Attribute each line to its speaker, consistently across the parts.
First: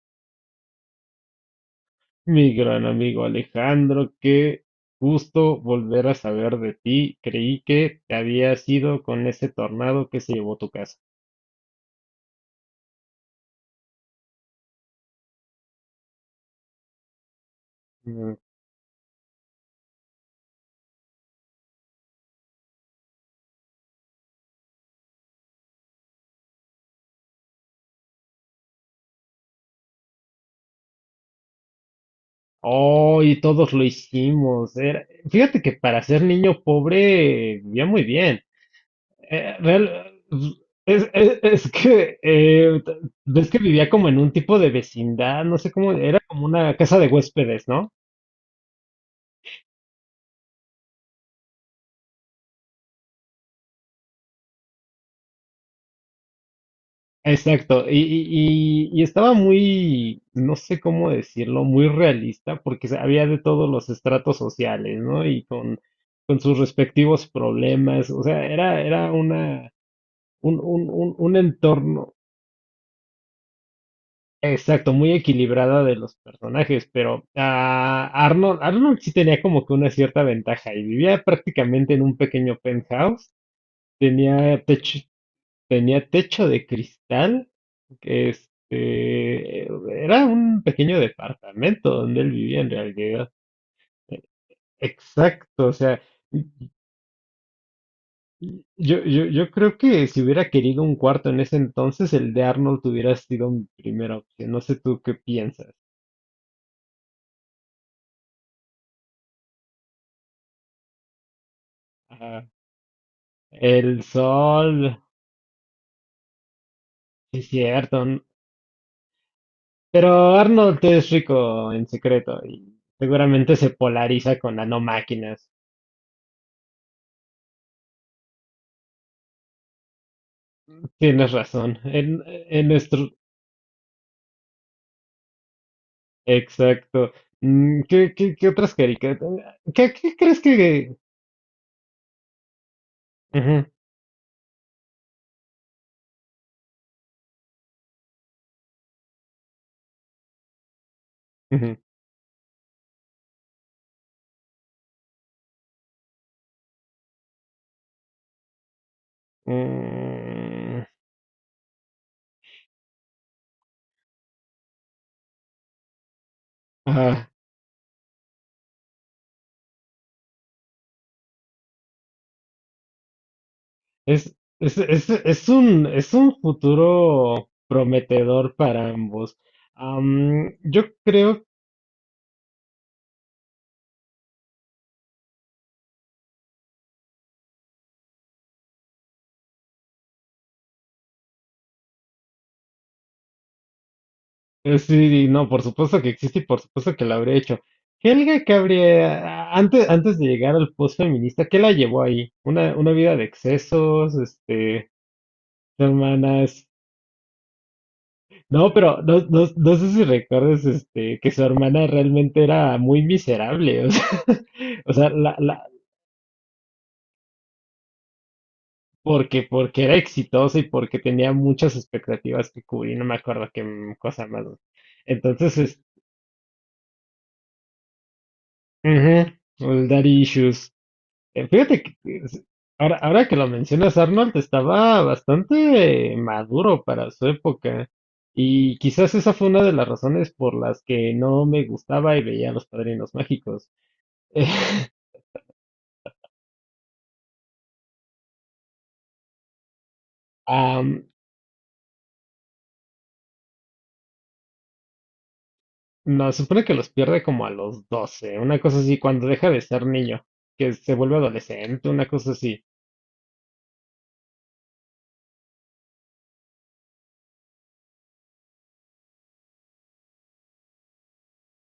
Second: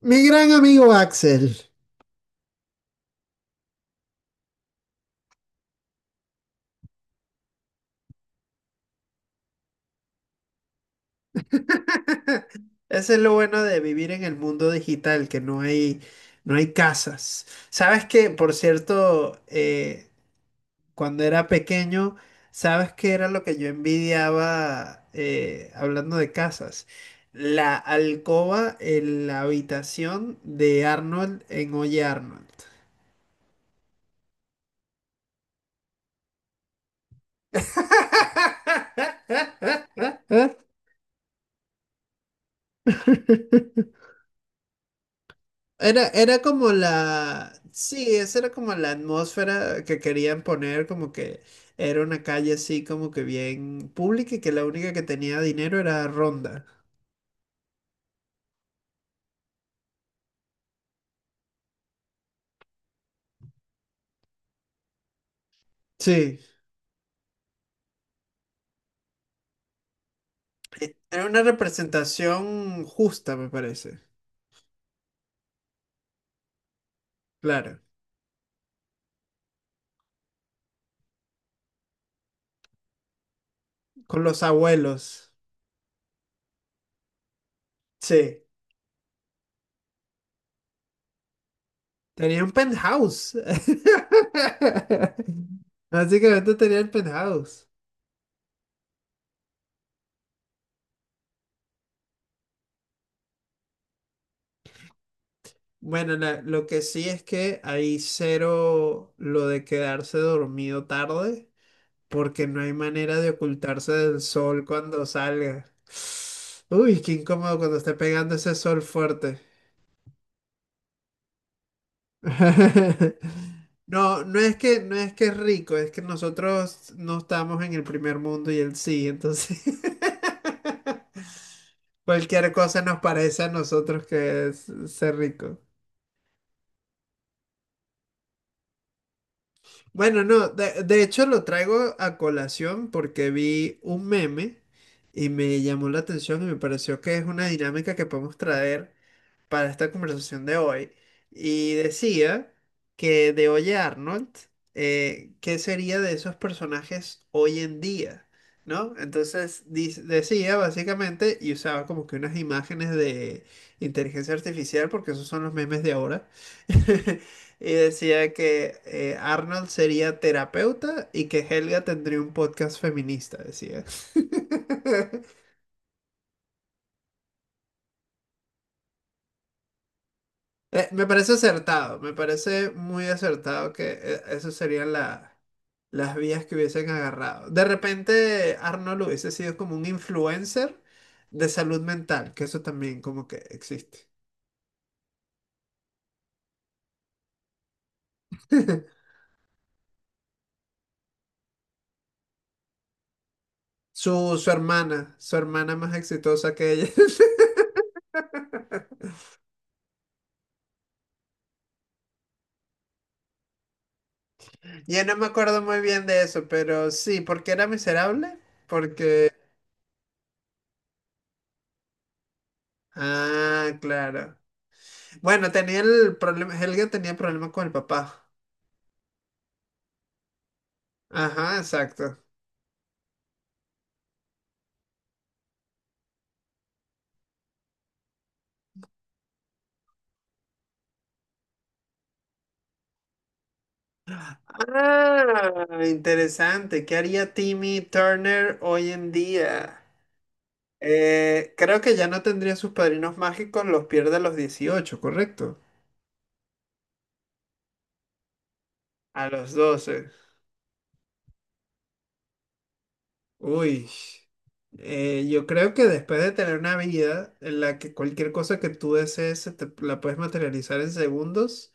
Speaker 1: Mi gran amigo Axel.
Speaker 2: Mi gran amigo Alejandro, qué gusto volver a saber de ti. Creí que te habías ido con ese tornado que se llevó tu casa.
Speaker 1: Ese es lo bueno de vivir en el mundo digital, que no hay, no hay casas.
Speaker 2: Mm.
Speaker 1: Por cierto, cuando era pequeño, ¿sabes que era lo que yo envidiaba hablando de casas? La alcoba en la habitación de Arnold en Oye Arnold.
Speaker 2: Oh, y todos lo hicimos. Fíjate que para ser niño pobre vivía muy bien. Eh, real- es, es- es que, eh, Ves que vivía como en un tipo de vecindad, no sé cómo,
Speaker 1: Era,
Speaker 2: era
Speaker 1: era
Speaker 2: como
Speaker 1: como
Speaker 2: una casa de
Speaker 1: la,
Speaker 2: huéspedes, ¿no?
Speaker 1: sí, esa era como la atmósfera que querían poner, como que era una calle así como que bien pública y que la única que tenía dinero era Ronda.
Speaker 2: Exacto, y estaba muy, no sé cómo decirlo, muy realista, había de todos los estratos sociales, ¿no?
Speaker 1: Sí,
Speaker 2: Con sus respectivos problemas, o sea, era una,
Speaker 1: era
Speaker 2: un
Speaker 1: una
Speaker 2: entorno,
Speaker 1: representación justa, me parece.
Speaker 2: exacto, muy equilibrada de los personajes, pero
Speaker 1: Claro,
Speaker 2: Arnold, Arnold sí tenía como que una cierta ventaja y vivía prácticamente en un pequeño penthouse,
Speaker 1: con los
Speaker 2: tenía techo.
Speaker 1: abuelos.
Speaker 2: Tenía techo de cristal. que,
Speaker 1: Sí,
Speaker 2: Este, Era un pequeño departamento donde él
Speaker 1: tenía un
Speaker 2: vivía en realidad.
Speaker 1: penthouse.
Speaker 2: Exacto, o sea, y-
Speaker 1: Básicamente
Speaker 2: y-
Speaker 1: tenía el penthouse.
Speaker 2: yo creo que si hubiera querido un cuarto en ese entonces, el de Arnold hubiera sido mi primera opción. No sé tú qué piensas.
Speaker 1: Bueno, lo que sí es que hay cero lo de quedarse dormido tarde,
Speaker 2: Ajá.
Speaker 1: porque no hay manera de
Speaker 2: El
Speaker 1: ocultarse del sol
Speaker 2: sol,
Speaker 1: cuando salga. Uy, qué
Speaker 2: sí es
Speaker 1: incómodo cuando esté
Speaker 2: cierto.
Speaker 1: pegando ese sol fuerte.
Speaker 2: Pero Arnold es rico en secreto y seguramente se
Speaker 1: No,
Speaker 2: polariza con
Speaker 1: no es que es
Speaker 2: nanomáquinas.
Speaker 1: rico, es que nosotros no estamos en el primer mundo y él sí, entonces
Speaker 2: Tienes razón.
Speaker 1: cualquier
Speaker 2: En
Speaker 1: cosa nos
Speaker 2: nuestro
Speaker 1: parece a nosotros que es ser rico.
Speaker 2: exacto. Mm, ¿qué, qué otras caricaturas? ¿Qué, qué
Speaker 1: Bueno,
Speaker 2: crees
Speaker 1: no, de,
Speaker 2: que...?
Speaker 1: de hecho lo traigo a colación porque
Speaker 2: Ujú,
Speaker 1: vi un meme y me llamó la atención y me pareció que es una dinámica que podemos traer para esta conversación de hoy, y
Speaker 2: ujú.
Speaker 1: decía que de Oye Arnold, ¿qué sería de esos personajes hoy en día? ¿No? Decía
Speaker 2: Mm,
Speaker 1: básicamente, y usaba como que unas imágenes de inteligencia artificial porque esos son los memes de ahora.
Speaker 2: ah,
Speaker 1: Y decía que Arnold sería terapeuta y que Helga tendría un podcast feminista, decía.
Speaker 2: es, es un futuro prometedor para ambos. Yo
Speaker 1: Me parece
Speaker 2: creo,
Speaker 1: acertado, me parece muy acertado que esas serían las vías que hubiesen agarrado. De repente, Arnold hubiese sido como un influencer de salud mental, que eso también como que existe.
Speaker 2: sí, no, por supuesto que existe y por supuesto que lo habría hecho. Helga, que habría, antes de llegar al post feminista, ¿qué la llevó ahí? Una vida de excesos,
Speaker 1: Su, su hermana, su hermana más exitosa
Speaker 2: hermanas.
Speaker 1: que ella.
Speaker 2: No, pero no sé si recuerdas este, que su hermana realmente era muy miserable, o sea, o
Speaker 1: Ya
Speaker 2: sea,
Speaker 1: no me acuerdo
Speaker 2: la,
Speaker 1: muy bien de eso, pero sí, porque era miserable, porque...
Speaker 2: porque era exitosa y porque tenía muchas expectativas que cubrir, no me acuerdo qué
Speaker 1: Ah,
Speaker 2: cosa
Speaker 1: claro.
Speaker 2: más.
Speaker 1: Bueno,
Speaker 2: Entonces,
Speaker 1: tenía
Speaker 2: es,
Speaker 1: el problema, Helga tenía problema con el papá.
Speaker 2: ujú, el daddy issues.
Speaker 1: Ajá,
Speaker 2: Fíjate que
Speaker 1: exacto.
Speaker 2: es- Ahora, ahora que lo mencionas, Arnold estaba bastante maduro para su época. Y quizás esa fue una de las razones por las que no me gustaba y veía a los Padrinos Mágicos.
Speaker 1: Ah, interesante. ¿Qué haría Timmy Turner hoy en día?
Speaker 2: Am,
Speaker 1: Creo que ya no tendría sus padrinos mágicos, los pierde a los 18, ¿correcto?
Speaker 2: no, se supone que los pierde como a los 12 una cosa así, cuando
Speaker 1: A
Speaker 2: deja
Speaker 1: los
Speaker 2: de ser
Speaker 1: 12.
Speaker 2: niño, que se vuelve adolescente, una cosa así.
Speaker 1: Uy. Yo creo que después de tener una vida en la que cualquier cosa que tú desees la puedes materializar en segundos,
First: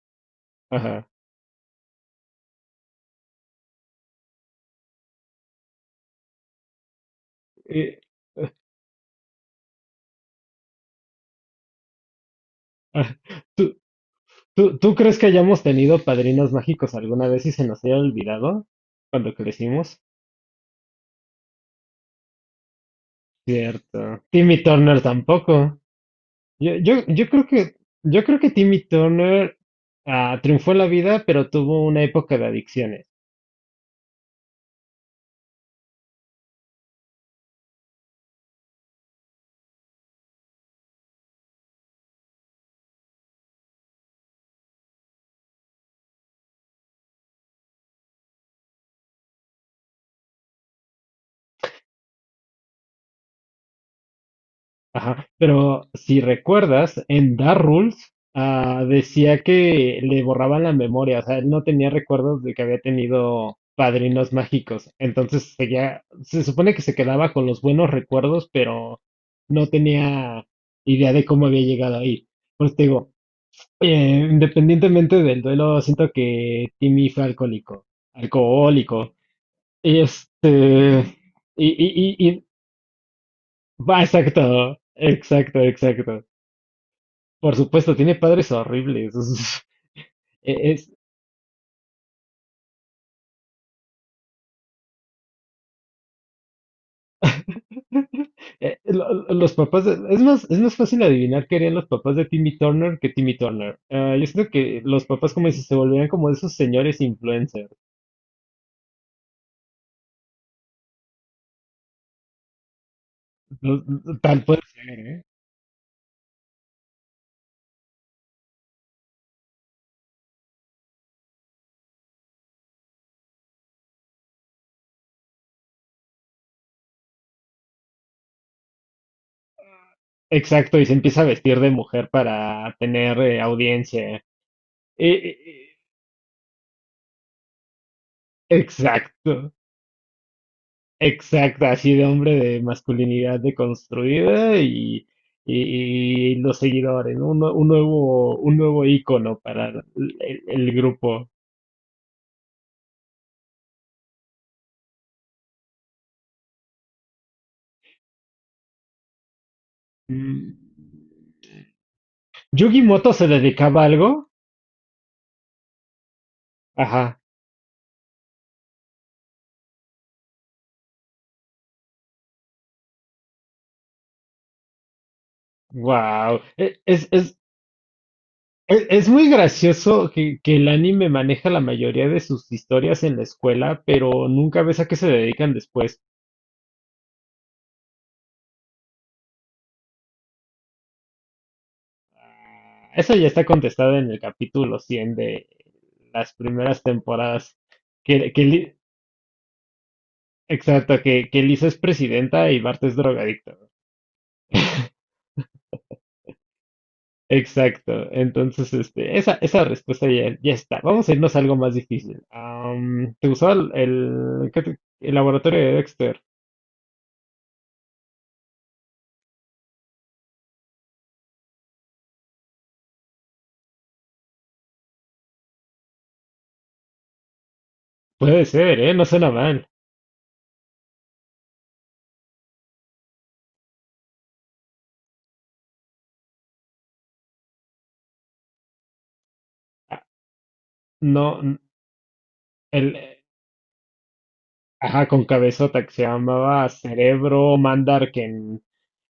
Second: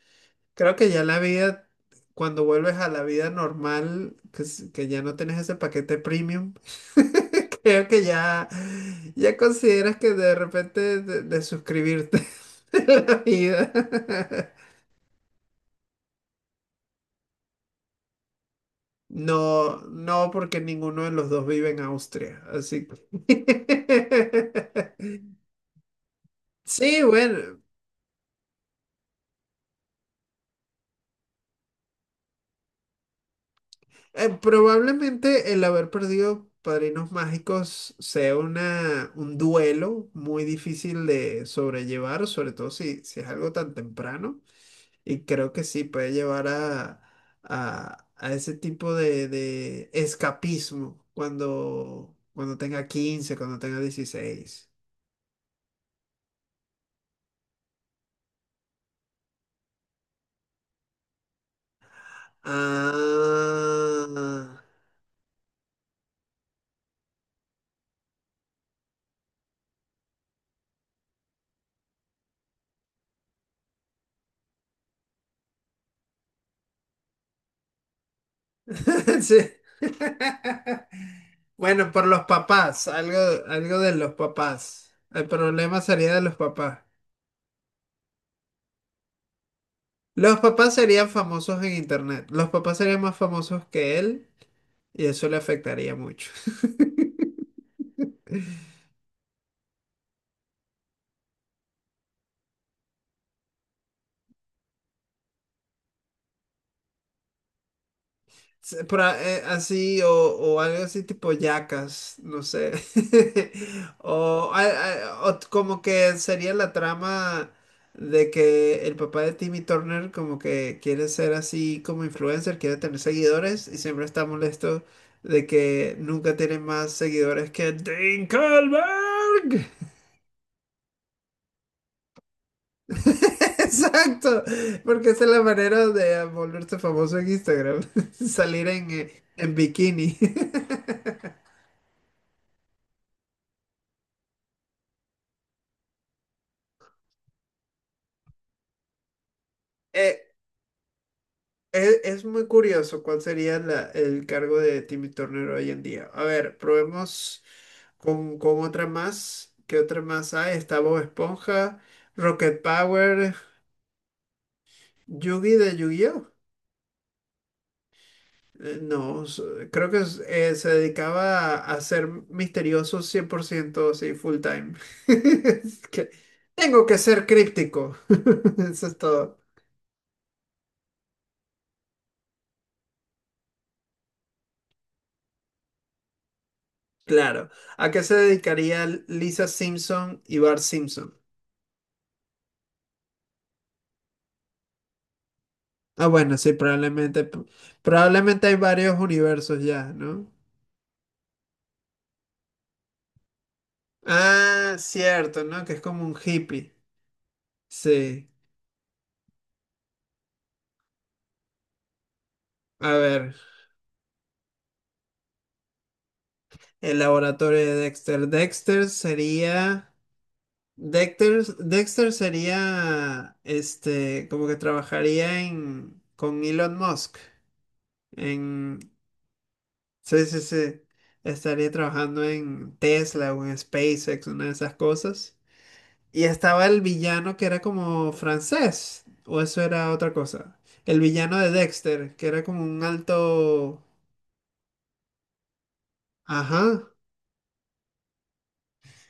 Speaker 1: creo que ya
Speaker 2: Ajá.
Speaker 1: la vida, cuando vuelves a la vida normal, que ya no tienes ese paquete premium. Creo
Speaker 2: Y-
Speaker 1: que ya, ya consideras que de repente de suscribirte de la
Speaker 2: ah,
Speaker 1: vida.
Speaker 2: ¿Tú, tú crees que hayamos tenido padrinos mágicos alguna vez y se nos haya olvidado cuando
Speaker 1: No,
Speaker 2: crecimos?
Speaker 1: no, porque ninguno de los dos vive en Austria, así
Speaker 2: Cierto. Timmy Turner
Speaker 1: que...
Speaker 2: tampoco. Yo,
Speaker 1: Sí,
Speaker 2: yo, yo creo
Speaker 1: bueno,
Speaker 2: que, yo creo que Timmy Turner triunfó en la vida, pero tuvo una época de adicciones.
Speaker 1: probablemente el haber perdido Padrinos Mágicos sea una, un duelo muy difícil de sobrellevar, sobre todo si, si es algo tan temprano. Y creo que sí, puede llevar a ese tipo de escapismo cuando, cuando tenga 15, cuando tenga 16.
Speaker 2: Ajá, pero si recuerdas, en Dark Rules decía que le borraban la memoria, o sea, él no tenía recuerdos de que había tenido padrinos
Speaker 1: Ah,
Speaker 2: mágicos, entonces seguía, se supone que se quedaba con los buenos recuerdos, pero no tenía idea de cómo había llegado ahí. Por eso te digo, independientemente del duelo, siento que Timmy fue alcohólico, alcohólico,
Speaker 1: sí.
Speaker 2: este, y,
Speaker 1: Bueno, por
Speaker 2: y,
Speaker 1: los
Speaker 2: y, y-
Speaker 1: papás, algo, algo de
Speaker 2: va,
Speaker 1: los
Speaker 2: exacto,
Speaker 1: papás. El
Speaker 2: exacto,
Speaker 1: problema sería de
Speaker 2: exacto.
Speaker 1: los papás.
Speaker 2: Por supuesto, tiene padres horribles.
Speaker 1: Los papás
Speaker 2: Es,
Speaker 1: serían famosos en internet. Los papás serían más famosos que él y eso le afectaría mucho.
Speaker 2: eh, lo- los papás de- es más fácil adivinar qué harían los papás de Timmy Turner que Timmy Turner. Ah, yo siento que los papás como si se volvieran como esos señores influencers.
Speaker 1: Así o algo así tipo yacas, no sé.
Speaker 2: Los- Tal
Speaker 1: O,
Speaker 2: puede ser,
Speaker 1: a-
Speaker 2: ¿eh?
Speaker 1: o t- Como que sería la trama de que el papá de Timmy Turner como que quiere ser así como influencer, quiere tener seguidores y siempre está molesto de que nunca tiene más seguidores que Dinkelberg.
Speaker 2: Exacto, y se empieza a vestir de mujer para tener audiencia.
Speaker 1: Exacto, porque esa es
Speaker 2: Eh,
Speaker 1: la
Speaker 2: eh,
Speaker 1: manera de volverse famoso en Instagram, salir
Speaker 2: exacto.
Speaker 1: en bikini.
Speaker 2: Exacto, así de hombre de masculinidad deconstruida y, y los seguidores, ¿no? Un nuevo ícono para el,
Speaker 1: Eh,
Speaker 2: el grupo.
Speaker 1: es muy curioso cuál sería el cargo de Timmy Turner hoy en día. A ver, probemos con otra más. ¿Qué otra más hay?
Speaker 2: Mm.
Speaker 1: Está Bob Esponja, Rocket
Speaker 2: Yugi Moto se
Speaker 1: Power,
Speaker 2: dedicaba a algo.
Speaker 1: Yugi de Yu-Gi-Oh!
Speaker 2: Ajá.
Speaker 1: No, s- Creo que se dedicaba a ser misterioso 100%, sí, full time. Es que
Speaker 2: Wow.
Speaker 1: tengo que ser críptico. Eso es
Speaker 2: Es muy
Speaker 1: todo.
Speaker 2: gracioso que el anime maneja la mayoría de sus historias en la escuela, pero nunca ves a qué se dedican después.
Speaker 1: Claro. ¿A qué se dedicaría Lisa Simpson y Bart Simpson?
Speaker 2: Eso ya está contestado en el capítulo 100 de
Speaker 1: Ah,
Speaker 2: las
Speaker 1: bueno, sí,
Speaker 2: primeras
Speaker 1: probablemente.
Speaker 2: temporadas. Que, que
Speaker 1: Probablemente hay
Speaker 2: Li-
Speaker 1: varios universos ya, ¿no?
Speaker 2: exacto, que Lisa es presidenta y Bart es drogadicto.
Speaker 1: Ah, cierto, ¿no? Que es como un hippie.
Speaker 2: Exacto.
Speaker 1: Sí.
Speaker 2: Entonces, esa respuesta ya, ya está. Vamos a irnos a algo más difícil.
Speaker 1: A
Speaker 2: ¿Te
Speaker 1: ver,
Speaker 2: gustó el laboratorio de Dexter?
Speaker 1: el laboratorio de Dexter. Dexter sería. Dexter sería. Este. Como que trabajaría en, con Elon Musk.
Speaker 2: Puede ser,
Speaker 1: En.
Speaker 2: ¿eh? No suena mal.
Speaker 1: Sí, sí, sí. Estaría trabajando en Tesla o en SpaceX, una de esas cosas. Y estaba el villano que era como francés, o eso era
Speaker 2: Ah,
Speaker 1: otra cosa. El villano
Speaker 2: No,
Speaker 1: de
Speaker 2: n-
Speaker 1: Dexter, que era como un
Speaker 2: el,
Speaker 1: alto...
Speaker 2: Ajá, con cabezota que se llamaba
Speaker 1: Ajá,
Speaker 2: Cerebro Mandar,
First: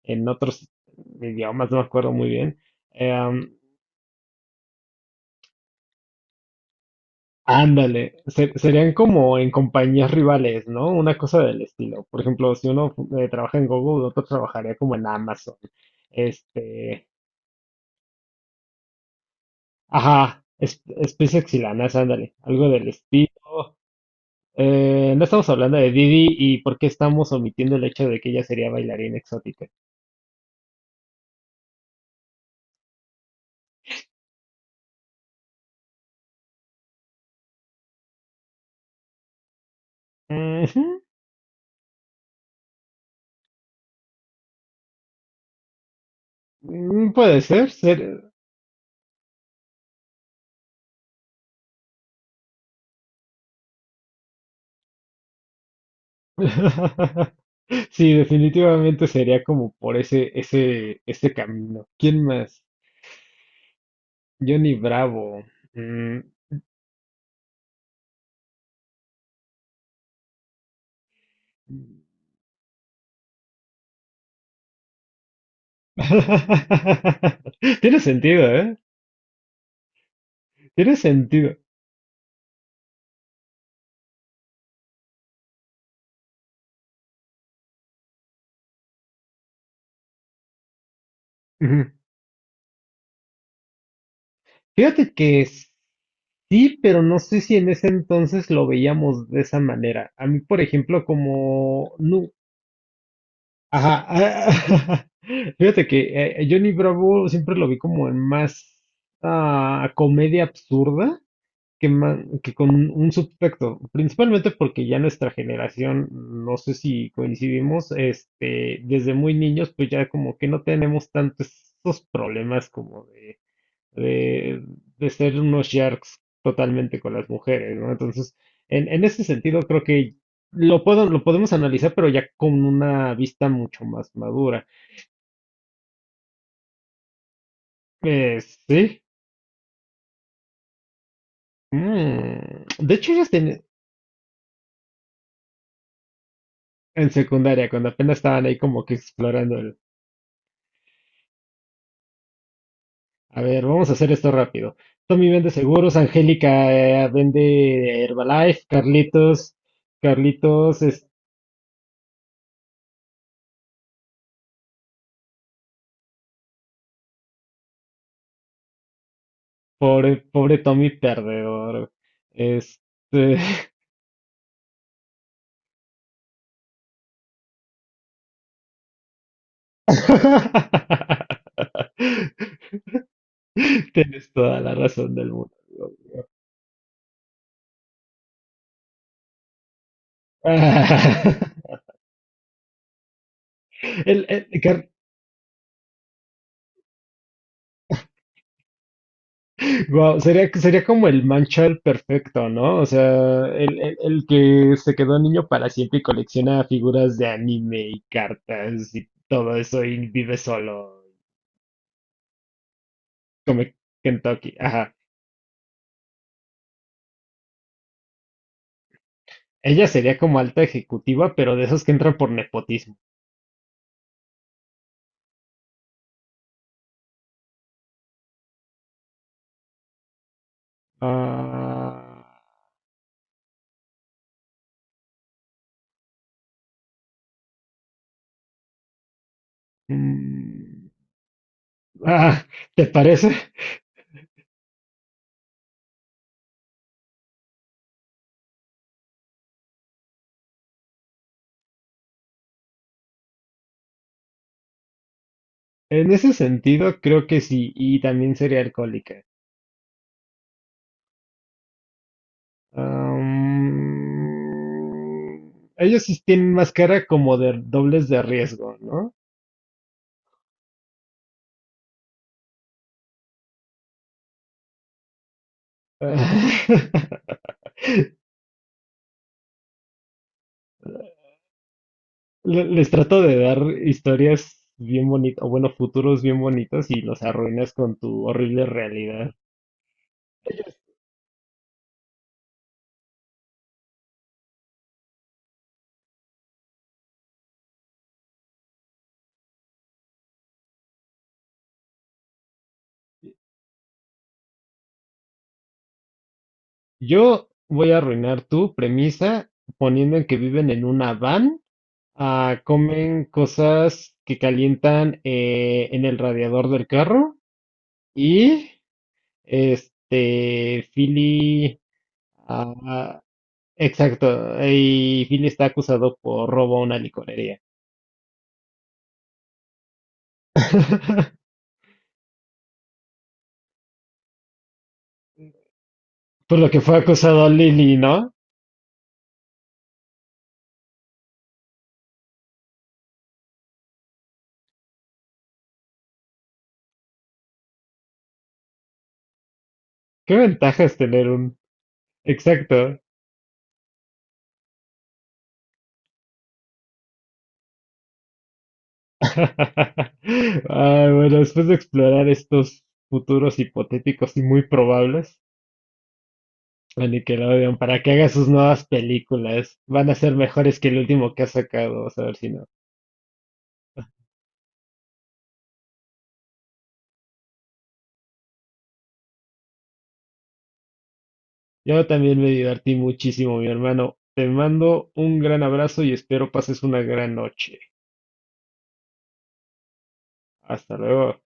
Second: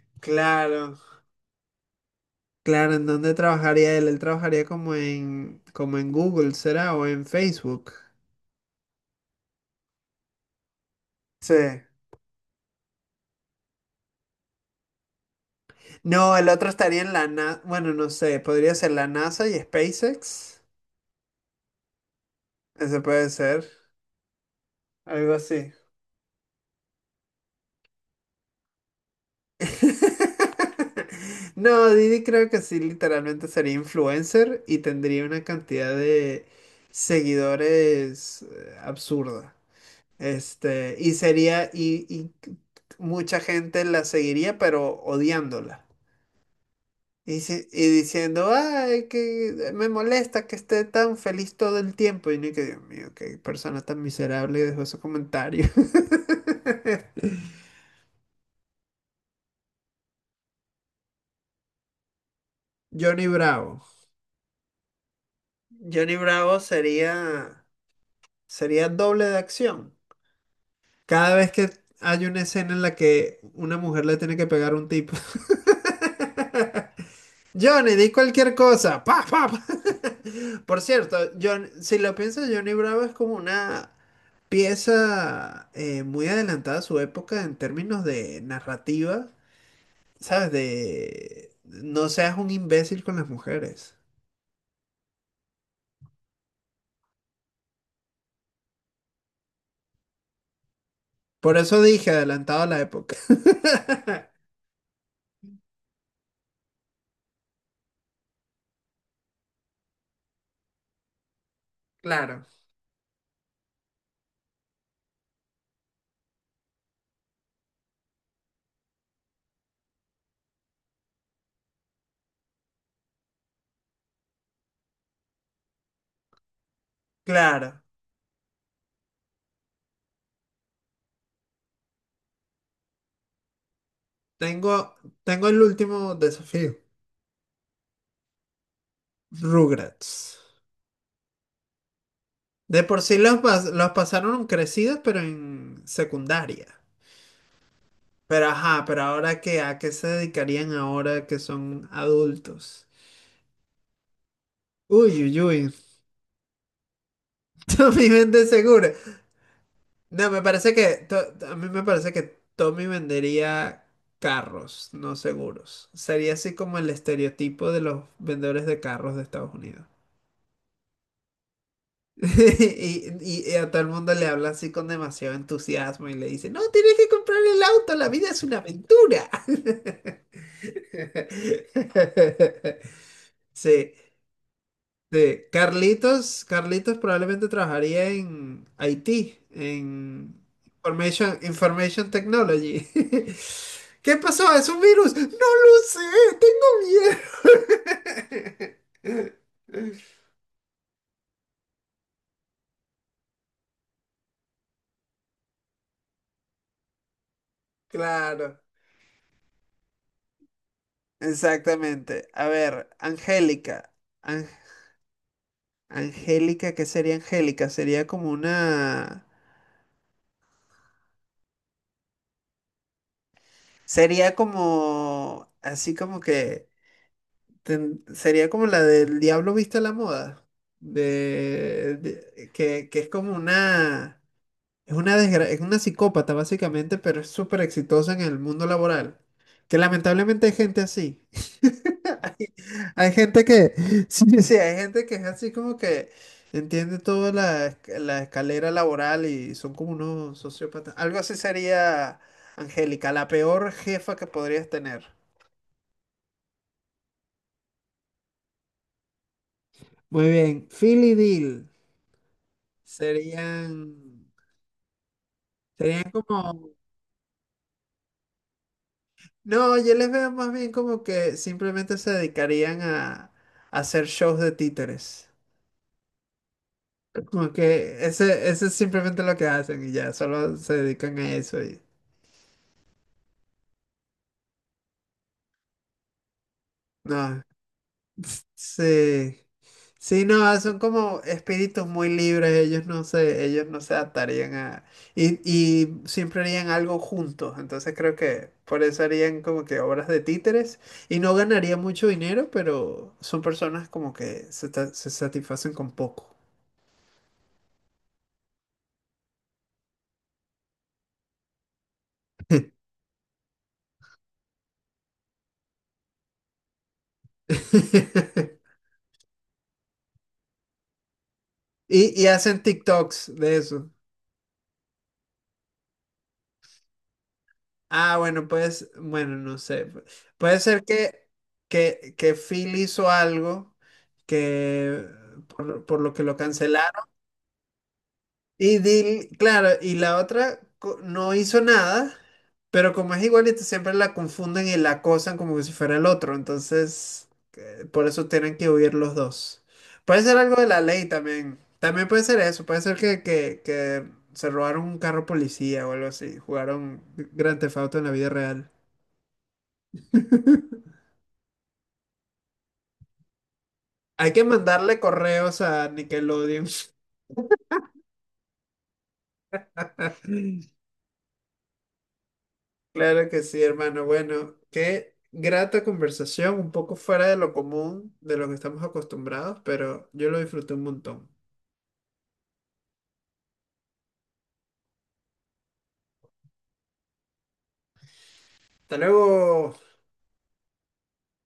Speaker 2: en otros
Speaker 1: claro,
Speaker 2: idiomas no me acuerdo muy bien.
Speaker 1: claro, ¿en
Speaker 2: Eh,
Speaker 1: dónde
Speaker 2: am,
Speaker 1: trabajaría él? Él trabajaría como en, como en Google, ¿será? O en Facebook.
Speaker 2: ándale, serían como en compañías rivales, ¿no? Una cosa
Speaker 1: Sí.
Speaker 2: del estilo. Por ejemplo, si uno trabaja en Google, otro trabajaría como en Amazon.
Speaker 1: No, el otro estaría
Speaker 2: Este,
Speaker 1: en la NASA, bueno, no sé, podría ser la NASA y
Speaker 2: ajá,
Speaker 1: SpaceX.
Speaker 2: es- SpaceX y la NASA, ándale, algo del
Speaker 1: Ese puede ser,
Speaker 2: estilo. No
Speaker 1: algo
Speaker 2: estamos
Speaker 1: así.
Speaker 2: hablando de Didi y por qué estamos omitiendo el hecho de que ella sería bailarina exótica.
Speaker 1: No, Didi creo que sí, literalmente sería influencer y tendría una cantidad de seguidores absurda.
Speaker 2: Ujú.
Speaker 1: Este, y mucha gente la seguiría, pero odiándola.
Speaker 2: Mm,
Speaker 1: Y, y diciendo, ay, que me molesta que esté tan feliz todo el tiempo. Y ni que, Dios mío, qué persona tan miserable dejó ese comentario.
Speaker 2: Sí, definitivamente sería como por ese, ese camino. ¿Quién más?
Speaker 1: Johnny Bravo.
Speaker 2: Johnny Bravo.
Speaker 1: Johnny
Speaker 2: Mm.
Speaker 1: Bravo sería. Sería doble de acción. Cada vez que hay una escena en la que una mujer le tiene que pegar a un tipo. Johnny,
Speaker 2: Tiene
Speaker 1: di
Speaker 2: sentido,
Speaker 1: cualquier
Speaker 2: ¿eh?
Speaker 1: cosa. Pa, pa, pa. Por
Speaker 2: Tiene
Speaker 1: cierto,
Speaker 2: sentido.
Speaker 1: John, si lo piensas, Johnny Bravo es como una pieza muy adelantada a su época en términos de narrativa, ¿sabes? De
Speaker 2: Ujú.
Speaker 1: no seas un imbécil con las mujeres.
Speaker 2: Fíjate que sí, pero no sé si en ese entonces lo veíamos de esa manera. A mí, por ejemplo,
Speaker 1: Por eso
Speaker 2: como...
Speaker 1: dije
Speaker 2: No,
Speaker 1: adelantado a la época.
Speaker 2: ajá, ah, Fíjate que Johnny Bravo siempre lo vi como en más comedia absurda.
Speaker 1: Claro,
Speaker 2: Que con un subtexto, principalmente porque ya nuestra generación, no sé si coincidimos, este, desde muy niños, pues ya como que no tenemos tantos esos problemas como de, de ser unos sharks totalmente con las mujeres,
Speaker 1: claro.
Speaker 2: ¿no? Entonces, en ese sentido, creo que lo puedo, lo podemos analizar, pero ya con una vista mucho más madura.
Speaker 1: Tengo, Tengo el último desafío.
Speaker 2: Eh, sí.
Speaker 1: Rugrats.
Speaker 2: Mm,
Speaker 1: De
Speaker 2: de
Speaker 1: por
Speaker 2: hecho,
Speaker 1: sí
Speaker 2: ellas
Speaker 1: los, los pasaron crecidos, pero en secundaria.
Speaker 2: en secundaria, cuando apenas estaban
Speaker 1: Pero
Speaker 2: ahí
Speaker 1: ajá,
Speaker 2: como que
Speaker 1: pero ahora
Speaker 2: explorando.
Speaker 1: qué, ¿a qué se dedicarían ahora que son adultos?
Speaker 2: A ver, vamos a hacer esto rápido.
Speaker 1: Uy,
Speaker 2: Tommy
Speaker 1: uy,
Speaker 2: vende
Speaker 1: uy.
Speaker 2: seguros, Angélica vende
Speaker 1: Tommy vende
Speaker 2: Herbalife,
Speaker 1: seguro.
Speaker 2: Carlitos,
Speaker 1: No, me parece
Speaker 2: Carlitos
Speaker 1: que,
Speaker 2: es
Speaker 1: a mí me parece que Tommy vendería carros, no seguros. Sería así como el estereotipo de los vendedores de carros de Estados Unidos.
Speaker 2: pobre, pobre Tommy perdedor.
Speaker 1: Y
Speaker 2: Este...
Speaker 1: a todo el mundo le habla así con demasiado entusiasmo y le dice, no, tienes que comprar el auto, la vida es una aventura. Sí,
Speaker 2: Tienes toda la razón del
Speaker 1: sí.
Speaker 2: mundo, amigo.
Speaker 1: Carlitos probablemente trabajaría en IT, en Information Technology. ¿Qué
Speaker 2: El,
Speaker 1: pasó?
Speaker 2: el-
Speaker 1: ¿Es un
Speaker 2: Car-
Speaker 1: virus? No lo sé, tengo miedo.
Speaker 2: Wow, sería como el Manchal perfecto, ¿no? O sea, el, el que se quedó niño para siempre y colecciona figuras de anime y
Speaker 1: Claro.
Speaker 2: cartas y todo eso y vive solo,
Speaker 1: Exactamente. A ver,
Speaker 2: come
Speaker 1: Angélica. Ang-
Speaker 2: Kentucky. Ajá.
Speaker 1: Angélica, ¿qué sería Angélica? Sería como una...
Speaker 2: Ella sería como alta ejecutiva, pero de esos que entran por nepotismo.
Speaker 1: Sería como... Así como que... Sería como la del Diablo viste a la moda.
Speaker 2: Ah,
Speaker 1: Que es como una... Es una psicópata básicamente, pero es súper exitosa en el mundo laboral. Que lamentablemente hay gente
Speaker 2: mm,
Speaker 1: así.
Speaker 2: ah, ¿te
Speaker 1: Hay
Speaker 2: parece?
Speaker 1: gente que, sí, sí, hay gente que es así como que entiende toda la, la escalera laboral y son como unos sociópatas. Algo así sería, Angélica, la peor jefa que podrías tener.
Speaker 2: En ese sentido, creo que sí, y también sería alcohólica.
Speaker 1: Muy bien, Phil y Dil serían,
Speaker 2: Ellos
Speaker 1: serían
Speaker 2: sí tienen
Speaker 1: como,
Speaker 2: más cara como de dobles de riesgo, ¿no?
Speaker 1: no, yo les veo más bien como que simplemente se dedicarían a hacer shows de títeres. Como que ese es simplemente lo que hacen y ya, solo se dedican a eso y...
Speaker 2: Les trato de dar historias bien bonitas, o bueno, futuros bien bonitos y los
Speaker 1: No.
Speaker 2: arruinas con tu horrible realidad.
Speaker 1: Sí. Sí, no, son como espíritus muy libres, ellos no se atarían a... Y, y siempre harían algo juntos, entonces creo que por eso harían como que obras de títeres y no ganarían mucho dinero, pero son personas como que se, se satisfacen con poco.
Speaker 2: Yo voy a arruinar tu premisa poniendo en que viven en una van, comen cosas que calientan en el radiador del carro y Philly
Speaker 1: Y, y hacen
Speaker 2: ah,
Speaker 1: TikToks de eso.
Speaker 2: exacto, y Billy está acusado por robo a una licorería.
Speaker 1: Ah, bueno, pues, bueno, no sé. Puede ser que, que Phil hizo algo que por lo que lo
Speaker 2: Por lo que fue
Speaker 1: cancelaron.
Speaker 2: acusado Lily, ¿no?
Speaker 1: Y Dil, claro, y no hizo nada, pero como es igualita, siempre la confunden y la acosan como que si fuera el otro. Entonces, por eso tienen que huir los dos. Puede
Speaker 2: ¿Qué
Speaker 1: ser algo de la
Speaker 2: ventaja es
Speaker 1: ley
Speaker 2: tener
Speaker 1: también.
Speaker 2: un...
Speaker 1: También puede ser eso. Puede ser
Speaker 2: Exacto.
Speaker 1: que, que se robaron un carro policía o algo así. Jugaron Grand Theft Auto en la vida real.
Speaker 2: Ah, bueno, después de explorar estos futuros
Speaker 1: Hay
Speaker 2: hipotéticos
Speaker 1: que
Speaker 2: y muy
Speaker 1: mandarle
Speaker 2: probables
Speaker 1: correos a Nickelodeon.
Speaker 2: a Nickelodeon para que haga sus nuevas películas, van a ser mejores que el último que ha sacado, vamos a ver si no.
Speaker 1: Claro que sí, hermano. Bueno, qué grata conversación, un poco fuera de lo común, de lo que estamos acostumbrados, pero yo lo disfruté un montón.
Speaker 2: Yo también me divertí muchísimo, mi hermano. Te mando un gran abrazo y espero pases una gran noche.
Speaker 1: Hasta luego.
Speaker 2: Hasta luego.